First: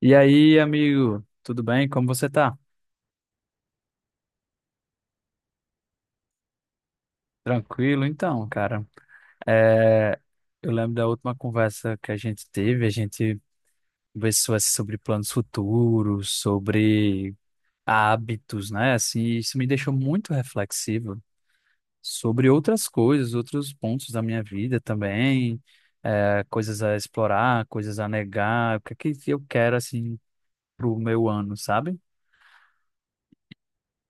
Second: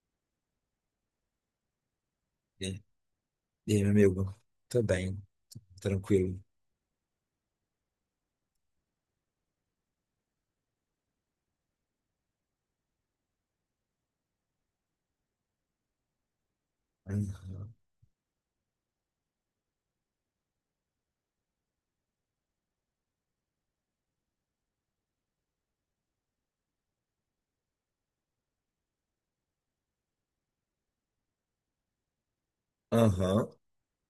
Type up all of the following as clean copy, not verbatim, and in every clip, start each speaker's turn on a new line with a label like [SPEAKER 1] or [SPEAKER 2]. [SPEAKER 1] E aí, amigo, tudo bem? Como você tá?
[SPEAKER 2] E e aí, meu amigo? Tô bem, tranquilo.
[SPEAKER 1] Tranquilo? Então, cara, é, eu lembro da última conversa que a gente teve, a gente conversou assim, sobre planos futuros, sobre
[SPEAKER 2] Aham.
[SPEAKER 1] hábitos, né? Assim, isso me deixou muito reflexivo sobre outras coisas, outros pontos da minha vida também, coisas a explorar, coisas a negar, o que é que eu quero, assim, pro meu ano, sabe?
[SPEAKER 2] Aham.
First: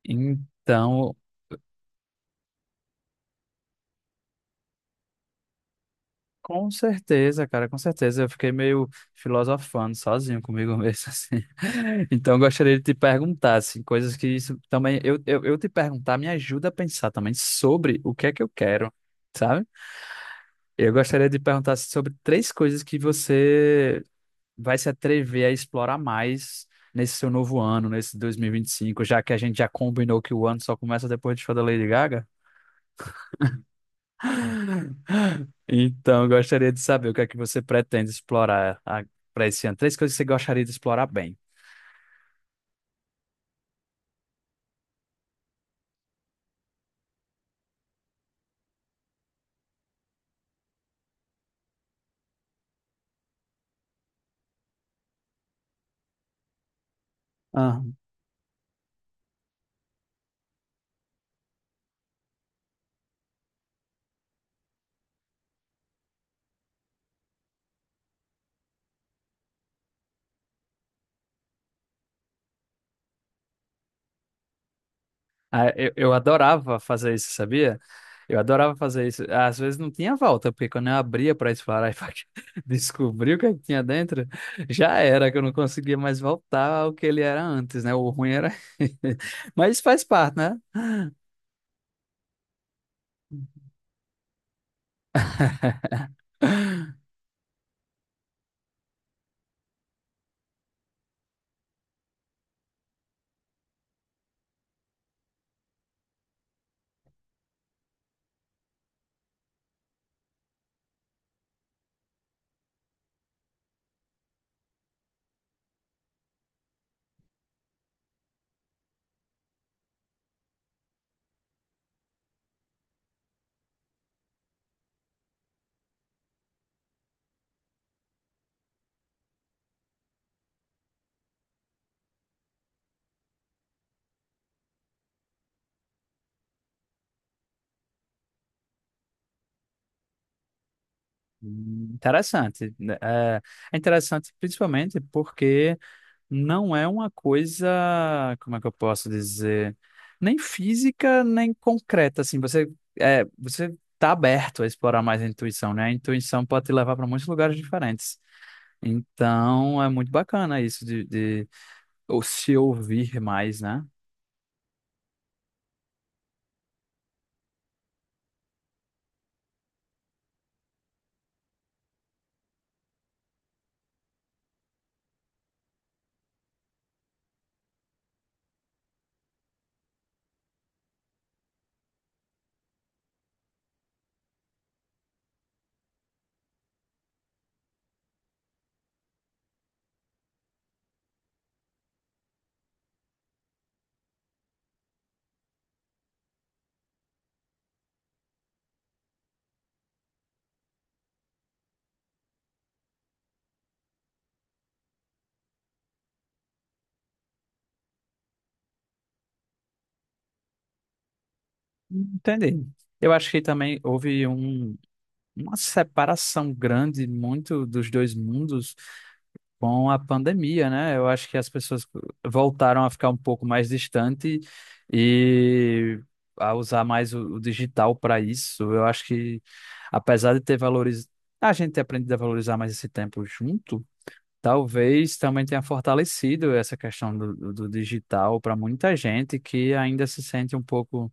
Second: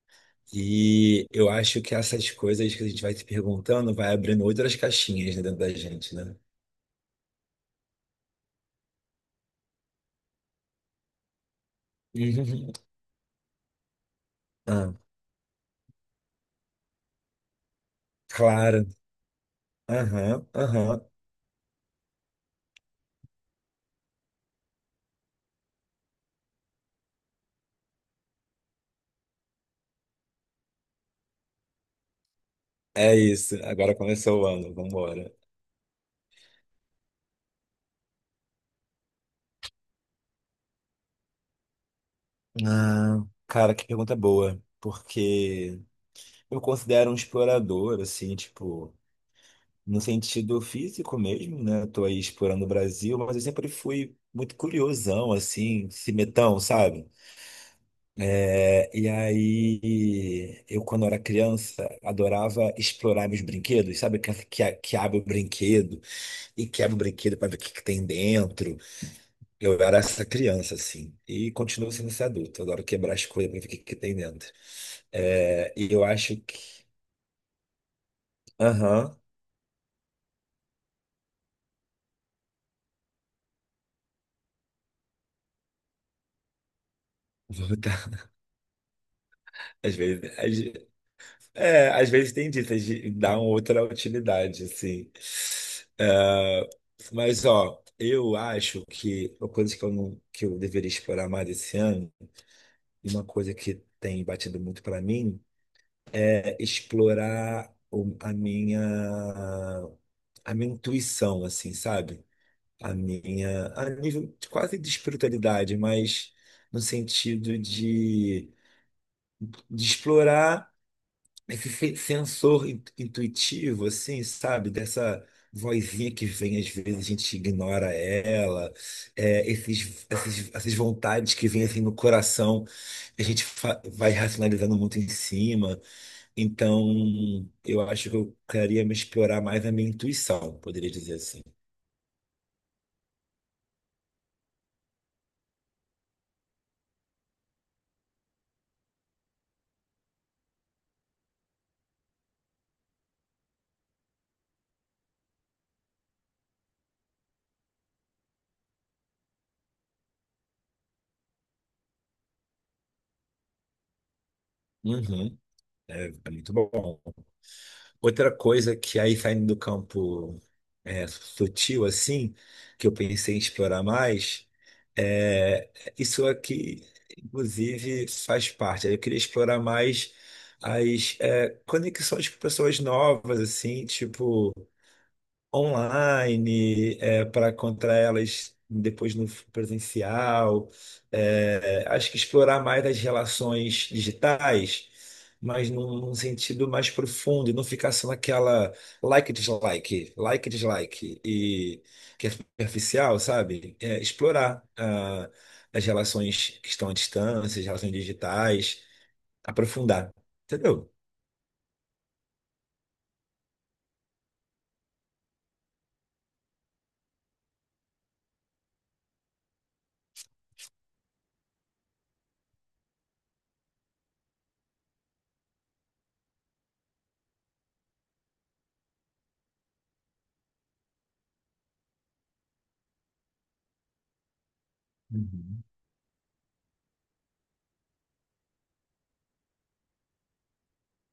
[SPEAKER 1] Então,
[SPEAKER 2] E eu acho que essas coisas que a gente vai se perguntando vai abrindo outras caixinhas, né, dentro da gente, né?
[SPEAKER 1] com certeza, cara, com certeza. Eu fiquei meio filosofando sozinho comigo mesmo, assim. Então, eu
[SPEAKER 2] Uhum.
[SPEAKER 1] gostaria de te perguntar, assim, coisas que isso
[SPEAKER 2] Ah,
[SPEAKER 1] também. Eu te perguntar me ajuda a pensar também sobre o que é que eu
[SPEAKER 2] claro.
[SPEAKER 1] quero, sabe?
[SPEAKER 2] Aham,
[SPEAKER 1] Eu
[SPEAKER 2] aham.
[SPEAKER 1] gostaria de perguntar assim, sobre três coisas que você vai se atrever a explorar mais nesse seu novo ano, nesse 2025, já que a gente já combinou que o ano só começa depois do show da Lady Gaga.
[SPEAKER 2] É isso. Agora começou o ano, vambora.
[SPEAKER 1] Então, eu gostaria de saber o que é que você pretende explorar para esse ano. Três coisas que você gostaria de explorar bem.
[SPEAKER 2] Ah, cara, que pergunta boa. Porque eu considero um explorador, assim, tipo. No sentido físico mesmo, né? Tô aí explorando o Brasil, mas eu sempre fui muito curiosão, assim, cimetão, sabe?
[SPEAKER 1] Ah.
[SPEAKER 2] É, e aí, eu quando era criança, adorava explorar meus brinquedos, sabe? Que abre o brinquedo e quebra o brinquedo para ver o que tem dentro. Eu era essa criança, assim, e continuo sendo esse adulto. Eu adoro quebrar as coisas para ver o que tem dentro.
[SPEAKER 1] Ah,
[SPEAKER 2] É, e
[SPEAKER 1] eu,
[SPEAKER 2] eu
[SPEAKER 1] eu
[SPEAKER 2] acho
[SPEAKER 1] adorava
[SPEAKER 2] que.
[SPEAKER 1] fazer isso, sabia? Eu adorava fazer
[SPEAKER 2] Aham.
[SPEAKER 1] isso. Às vezes não tinha volta, porque quando eu abria para explorar e pra descobrir o que é que tinha dentro, já era, que eu não conseguia mais voltar ao que ele era
[SPEAKER 2] Vou
[SPEAKER 1] antes, né? O
[SPEAKER 2] botar
[SPEAKER 1] ruim era. Mas isso
[SPEAKER 2] às
[SPEAKER 1] faz
[SPEAKER 2] vezes.
[SPEAKER 1] parte, né?
[SPEAKER 2] É, às vezes tem disso, de dar uma outra utilidade, assim. É, mas, ó, eu acho que uma coisa que eu, não, que eu deveria explorar mais esse ano, e uma coisa que tem batido muito para mim, é explorar a minha, intuição, assim, sabe? A minha, a nível quase de espiritualidade, mas no sentido de explorar esse sensor intuitivo, assim, sabe? Dessa vozinha que vem, às vezes a gente ignora ela, é, esses, essas vontades que vêm assim no coração, a gente vai racionalizando muito em cima. Então, eu acho que eu queria me explorar mais a minha intuição, poderia dizer assim.
[SPEAKER 1] Interessante, né? É interessante, principalmente porque não é uma coisa, como é que eu posso dizer, nem física, nem concreta, assim, você você tá aberto a explorar mais a intuição, né? A intuição pode te levar para muitos lugares diferentes. Então, é muito bacana isso de ou se ouvir mais, né?
[SPEAKER 2] Uhum, é muito bom. Outra coisa que aí saindo do campo é, sutil assim, que eu pensei em explorar mais, é isso aqui, inclusive, faz parte. Eu queria explorar mais as conexões com pessoas novas, assim, tipo online, para contra elas depois no presencial. É, acho que explorar mais as relações digitais, mas num sentido mais profundo, e não ficar só naquela like e dislike, like e dislike, e que é superficial, sabe? É, explorar as relações que estão à distância, as relações digitais, aprofundar, entendeu?
[SPEAKER 1] Entendi. Eu acho que também houve um, uma separação grande muito dos dois mundos com a pandemia, né? Eu acho que as pessoas voltaram a ficar um pouco mais distante e a usar mais o digital para isso. Eu acho que, apesar de ter valores, a gente ter aprendido a valorizar mais esse tempo junto, talvez também tenha
[SPEAKER 2] Uhum.
[SPEAKER 1] fortalecido essa questão do, do digital para muita gente que ainda se sente um pouco,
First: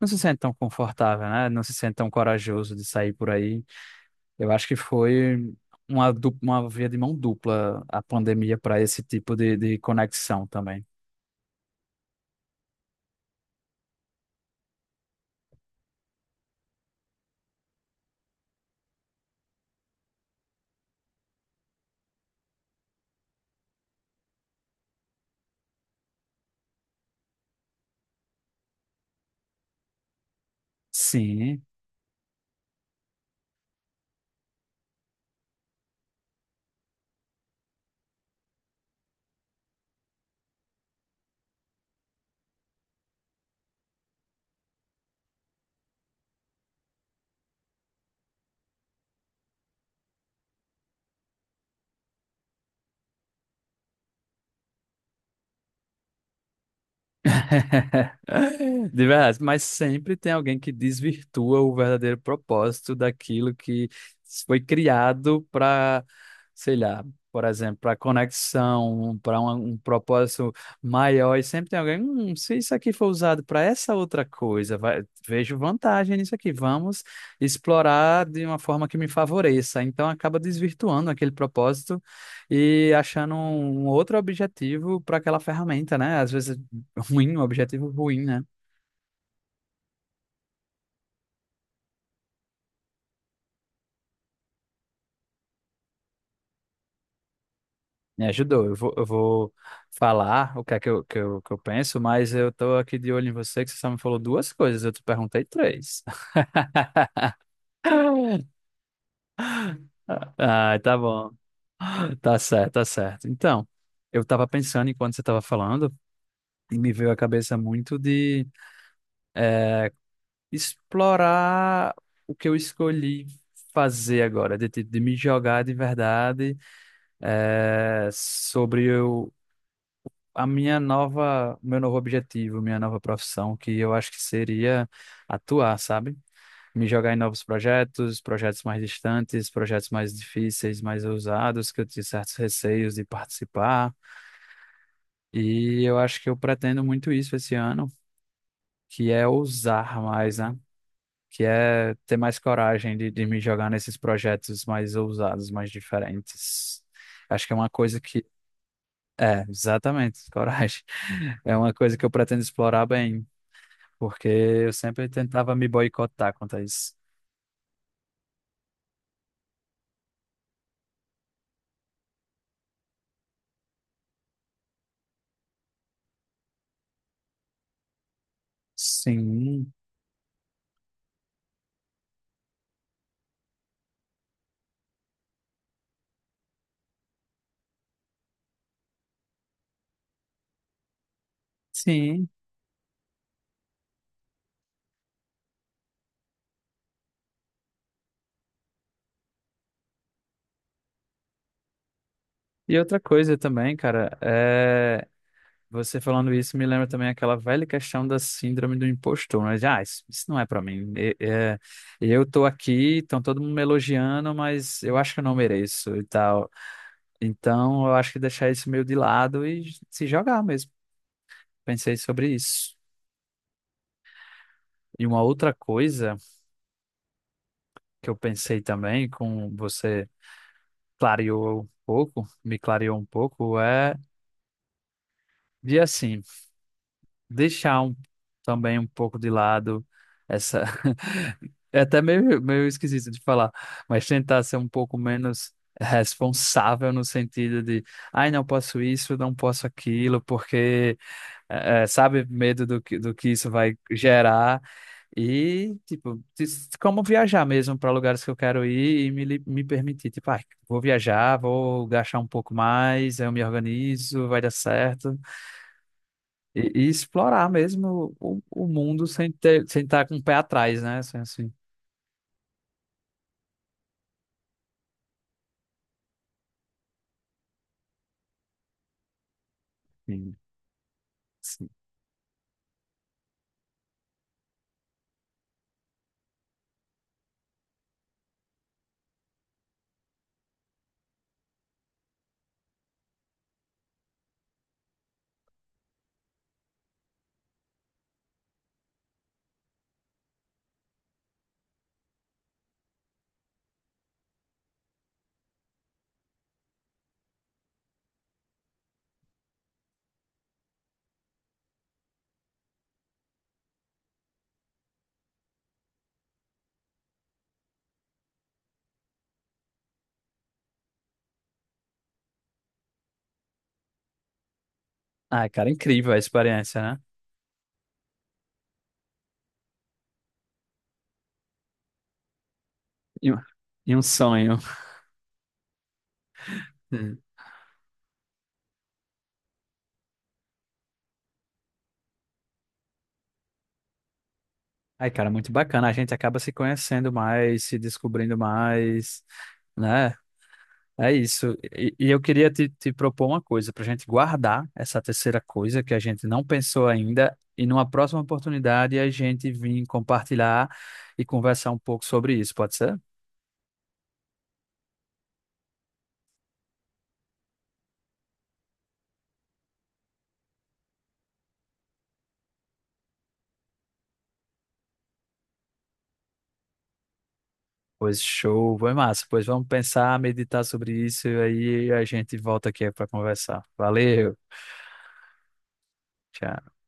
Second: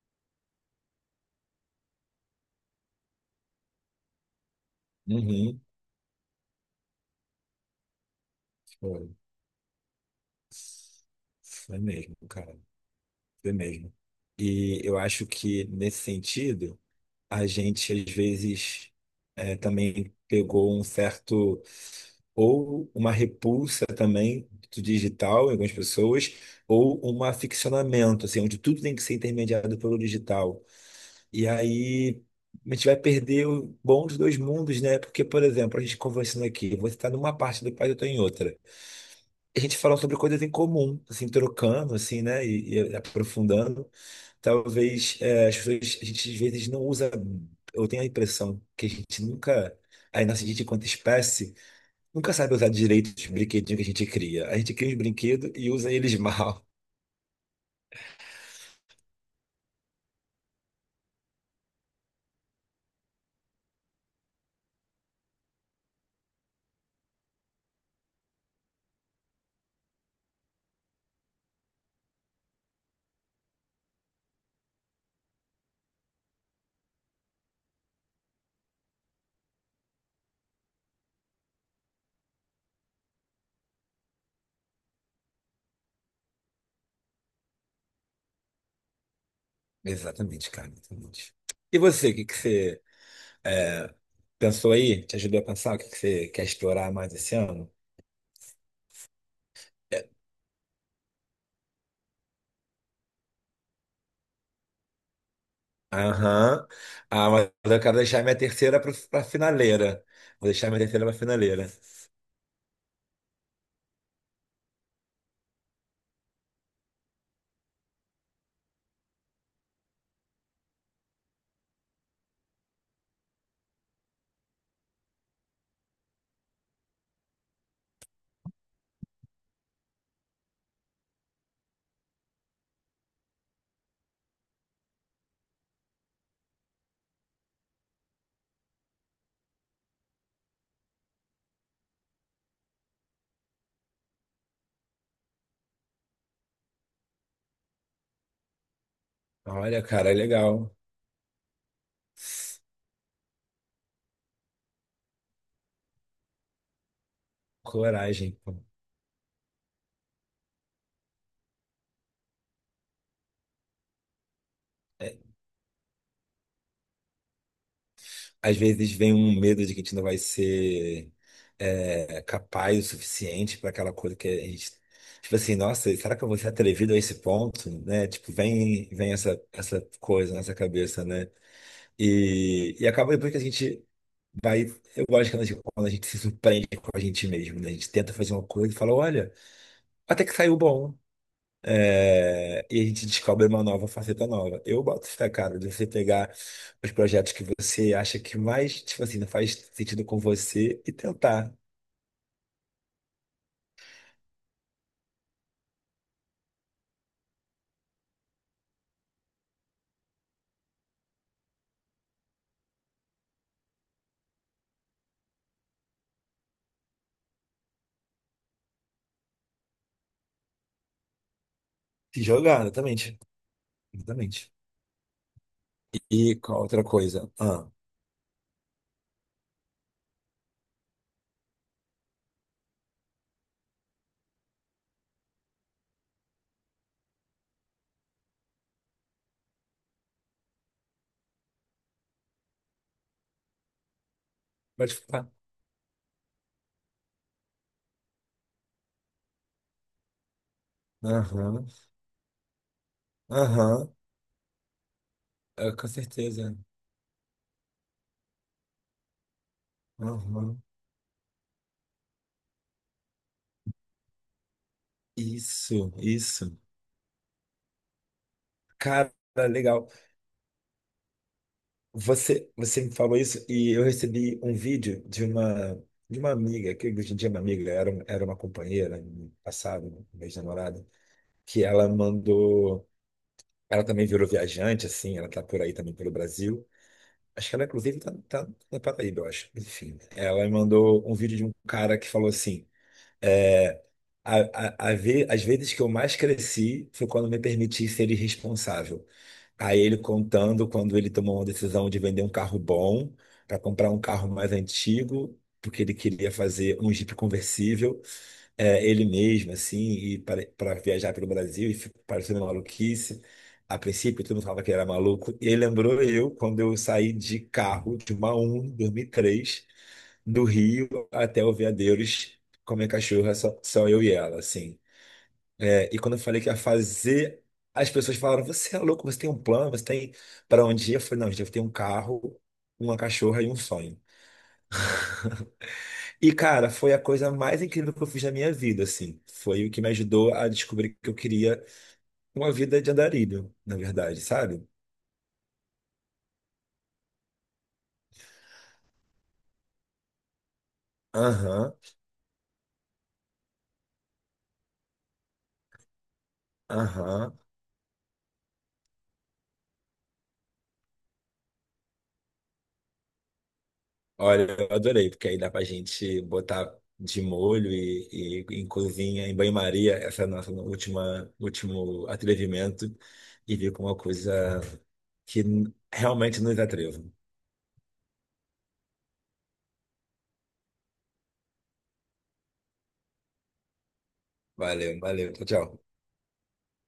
[SPEAKER 1] não se sente tão confortável, né? Não se sente tão corajoso de sair por aí. Eu acho que foi
[SPEAKER 2] Uhum.
[SPEAKER 1] uma, uma via de mão dupla a pandemia para esse
[SPEAKER 2] Foi,
[SPEAKER 1] tipo de conexão também.
[SPEAKER 2] foi mesmo, cara. É mesmo. E eu acho que, nesse sentido, a gente, às vezes, também pegou um certo, ou uma repulsa também do digital em algumas pessoas, ou um aficionamento, assim, onde tudo tem que ser intermediado pelo digital. E
[SPEAKER 1] Sim.
[SPEAKER 2] aí a gente vai perder o bom dos dois mundos, né? Porque, por exemplo, a gente conversando aqui, você está numa parte do país, eu estou em outra. A gente falando sobre coisas em comum, assim, trocando, assim, né? E aprofundando. Talvez as pessoas, a gente às vezes não usa. Eu tenho a impressão que a gente nunca, a nossa gente, enquanto espécie, nunca sabe usar direito os brinquedinhos que a gente cria. A gente cria os brinquedos e usa eles mal.
[SPEAKER 1] De verdade, mas sempre tem alguém que desvirtua o verdadeiro propósito daquilo que foi criado para, sei lá, por exemplo, para conexão, para um, um propósito maior. E sempre tem alguém: se isso aqui for usado para essa outra coisa, vejo vantagem nisso aqui, vamos explorar de uma forma que me favoreça." Então acaba desvirtuando aquele propósito e achando um outro objetivo para aquela ferramenta, né? Às vezes ruim, um objetivo ruim, né?
[SPEAKER 2] Exatamente, cara, exatamente. E você, o que que você eh, pensou aí? Te ajudou a pensar o que que você quer explorar mais esse ano?
[SPEAKER 1] Me ajudou. Eu vou
[SPEAKER 2] É.
[SPEAKER 1] falar o que é que eu penso, mas eu tô aqui de olho em você, que você só me falou duas coisas, eu te perguntei três.
[SPEAKER 2] Aham. Ah, mas eu quero deixar minha terceira para pra finaleira. Vou deixar
[SPEAKER 1] Ah,
[SPEAKER 2] minha
[SPEAKER 1] tá
[SPEAKER 2] terceira pra
[SPEAKER 1] bom.
[SPEAKER 2] finaleira.
[SPEAKER 1] Tá certo. Então, eu tava pensando enquanto você tava falando, e me veio à cabeça muito de explorar o que eu escolhi fazer agora, de, de me jogar de verdade, sobre o a minha nova, meu novo objetivo, minha nova profissão, que eu acho que seria atuar, sabe? Me jogar em novos projetos, projetos mais distantes, projetos mais difíceis, mais ousados, que eu tinha certos receios de participar. E eu acho que eu pretendo muito isso esse ano, que é
[SPEAKER 2] Olha,
[SPEAKER 1] ousar
[SPEAKER 2] cara,
[SPEAKER 1] mais, né?
[SPEAKER 2] legal.
[SPEAKER 1] Que é ter mais coragem de me jogar nesses projetos mais ousados, mais diferentes. Acho que é uma coisa que.
[SPEAKER 2] Coragem.
[SPEAKER 1] É, exatamente, coragem. É uma coisa que eu pretendo explorar bem, porque eu sempre
[SPEAKER 2] É,
[SPEAKER 1] tentava me boicotar quanto a isso.
[SPEAKER 2] às vezes vem um medo de que a gente não vai ser capaz o suficiente para aquela coisa que a gente. Tipo assim, nossa, será que eu vou ser atrevido a esse ponto? Né? Tipo, vem essa,
[SPEAKER 1] Sim,
[SPEAKER 2] essa coisa na nossa cabeça, né? E acaba depois que a gente vai. Eu gosto quando a gente se surpreende com a gente mesmo, né? A gente tenta fazer uma coisa e fala, olha, até que saiu bom.
[SPEAKER 1] sim.
[SPEAKER 2] É, e a gente descobre uma nova faceta nova. Eu boto fé, cara, de você pegar os projetos que você acha que mais, tipo assim, não faz sentido com você e tentar
[SPEAKER 1] E outra coisa também, cara, é... você falando isso me lembra também aquela velha questão da síndrome do impostor, né? De: ah, isso não é pra mim. Eu tô aqui, estão todo mundo me elogiando, mas eu acho que eu não mereço e tal. Então, eu acho que deixar isso meio de lado e se jogar mesmo. Pensei
[SPEAKER 2] se
[SPEAKER 1] sobre
[SPEAKER 2] jogar,
[SPEAKER 1] isso.
[SPEAKER 2] exatamente. Exatamente.
[SPEAKER 1] E uma outra coisa
[SPEAKER 2] E qual outra coisa? Ah,
[SPEAKER 1] que eu pensei também com você. Clareou um pouco, me clareou um pouco, é de assim, deixar um, também um pouco de lado essa. É até meio esquisito de falar, mas tentar ser um
[SPEAKER 2] pode
[SPEAKER 1] pouco
[SPEAKER 2] falar.
[SPEAKER 1] menos responsável no sentido de, ai, não posso isso, não posso aquilo, porque
[SPEAKER 2] Aham,
[SPEAKER 1] sabe? Medo do que isso vai
[SPEAKER 2] aham,
[SPEAKER 1] gerar.
[SPEAKER 2] é,
[SPEAKER 1] E,
[SPEAKER 2] com
[SPEAKER 1] tipo,
[SPEAKER 2] certeza.
[SPEAKER 1] como viajar mesmo para lugares que eu quero ir e me, me permitir. Tipo, ah,
[SPEAKER 2] Aham.
[SPEAKER 1] vou viajar, vou gastar um pouco mais, eu me organizo, vai dar certo.
[SPEAKER 2] Isso, isso.
[SPEAKER 1] E, e explorar mesmo o mundo
[SPEAKER 2] Cara,
[SPEAKER 1] sem ter, sem
[SPEAKER 2] legal.
[SPEAKER 1] estar com o pé atrás, né? Assim.
[SPEAKER 2] Você me falou isso e eu recebi um vídeo de uma amiga, que hoje em dia é uma amiga, era, era uma companheira no passado, uma
[SPEAKER 1] Sim,
[SPEAKER 2] ex-namorada, que
[SPEAKER 1] sim.
[SPEAKER 2] ela mandou. Ela também virou viajante, assim, ela tá por aí também pelo Brasil. Acho que ela, inclusive, tá na Paraíba, eu acho. Enfim, ela me mandou um vídeo de um cara que falou assim. É, a, as vezes que eu mais cresci foi quando me permiti ser irresponsável. Aí ele contando quando ele tomou uma decisão de vender um carro bom para comprar um carro mais antigo, porque ele queria fazer um Jeep conversível, ele mesmo, assim, e para viajar pelo Brasil, e ficou parecendo uma maluquice. A princípio, todo mundo falava que ele era maluco. E ele lembrou eu quando eu saí de carro de uma Uno em 2003 do Rio até o Veadeiros com minha cachorra, só, só eu e ela, assim.
[SPEAKER 1] Ai, cara,
[SPEAKER 2] É, e
[SPEAKER 1] incrível
[SPEAKER 2] quando
[SPEAKER 1] a
[SPEAKER 2] eu falei que ia
[SPEAKER 1] experiência, né?
[SPEAKER 2] fazer, as pessoas falaram: Você é louco, você tem um plano, você tem para onde ir? Eu falei: Não, gente, eu tenho um carro, uma
[SPEAKER 1] E,
[SPEAKER 2] cachorra e um
[SPEAKER 1] e
[SPEAKER 2] sonho.
[SPEAKER 1] um sonho.
[SPEAKER 2] E, cara, foi a
[SPEAKER 1] Sim.
[SPEAKER 2] coisa mais incrível que eu fiz na minha vida, assim. Foi o que me ajudou a descobrir que eu queria uma vida de andarilho, na verdade, sabe?
[SPEAKER 1] Ai, cara, muito bacana. A gente acaba se conhecendo mais, se descobrindo mais, né? É isso.
[SPEAKER 2] Aham,
[SPEAKER 1] E eu queria te propor uma coisa para a gente guardar essa terceira coisa que a gente não pensou ainda
[SPEAKER 2] aham.
[SPEAKER 1] e numa próxima oportunidade a gente vir compartilhar e conversar um pouco sobre isso, pode ser?
[SPEAKER 2] Olha, eu adorei, porque aí dá pra gente botar de molho e em cozinha, em banho-maria, essa nossa última, último atrevimento e vir com uma coisa que realmente nos atreva.
[SPEAKER 1] Pois show, foi massa. Pois vamos pensar, meditar sobre isso e aí a gente volta aqui para conversar. Valeu,
[SPEAKER 2] Valeu, valeu, tchau, tchau.
[SPEAKER 1] tchau.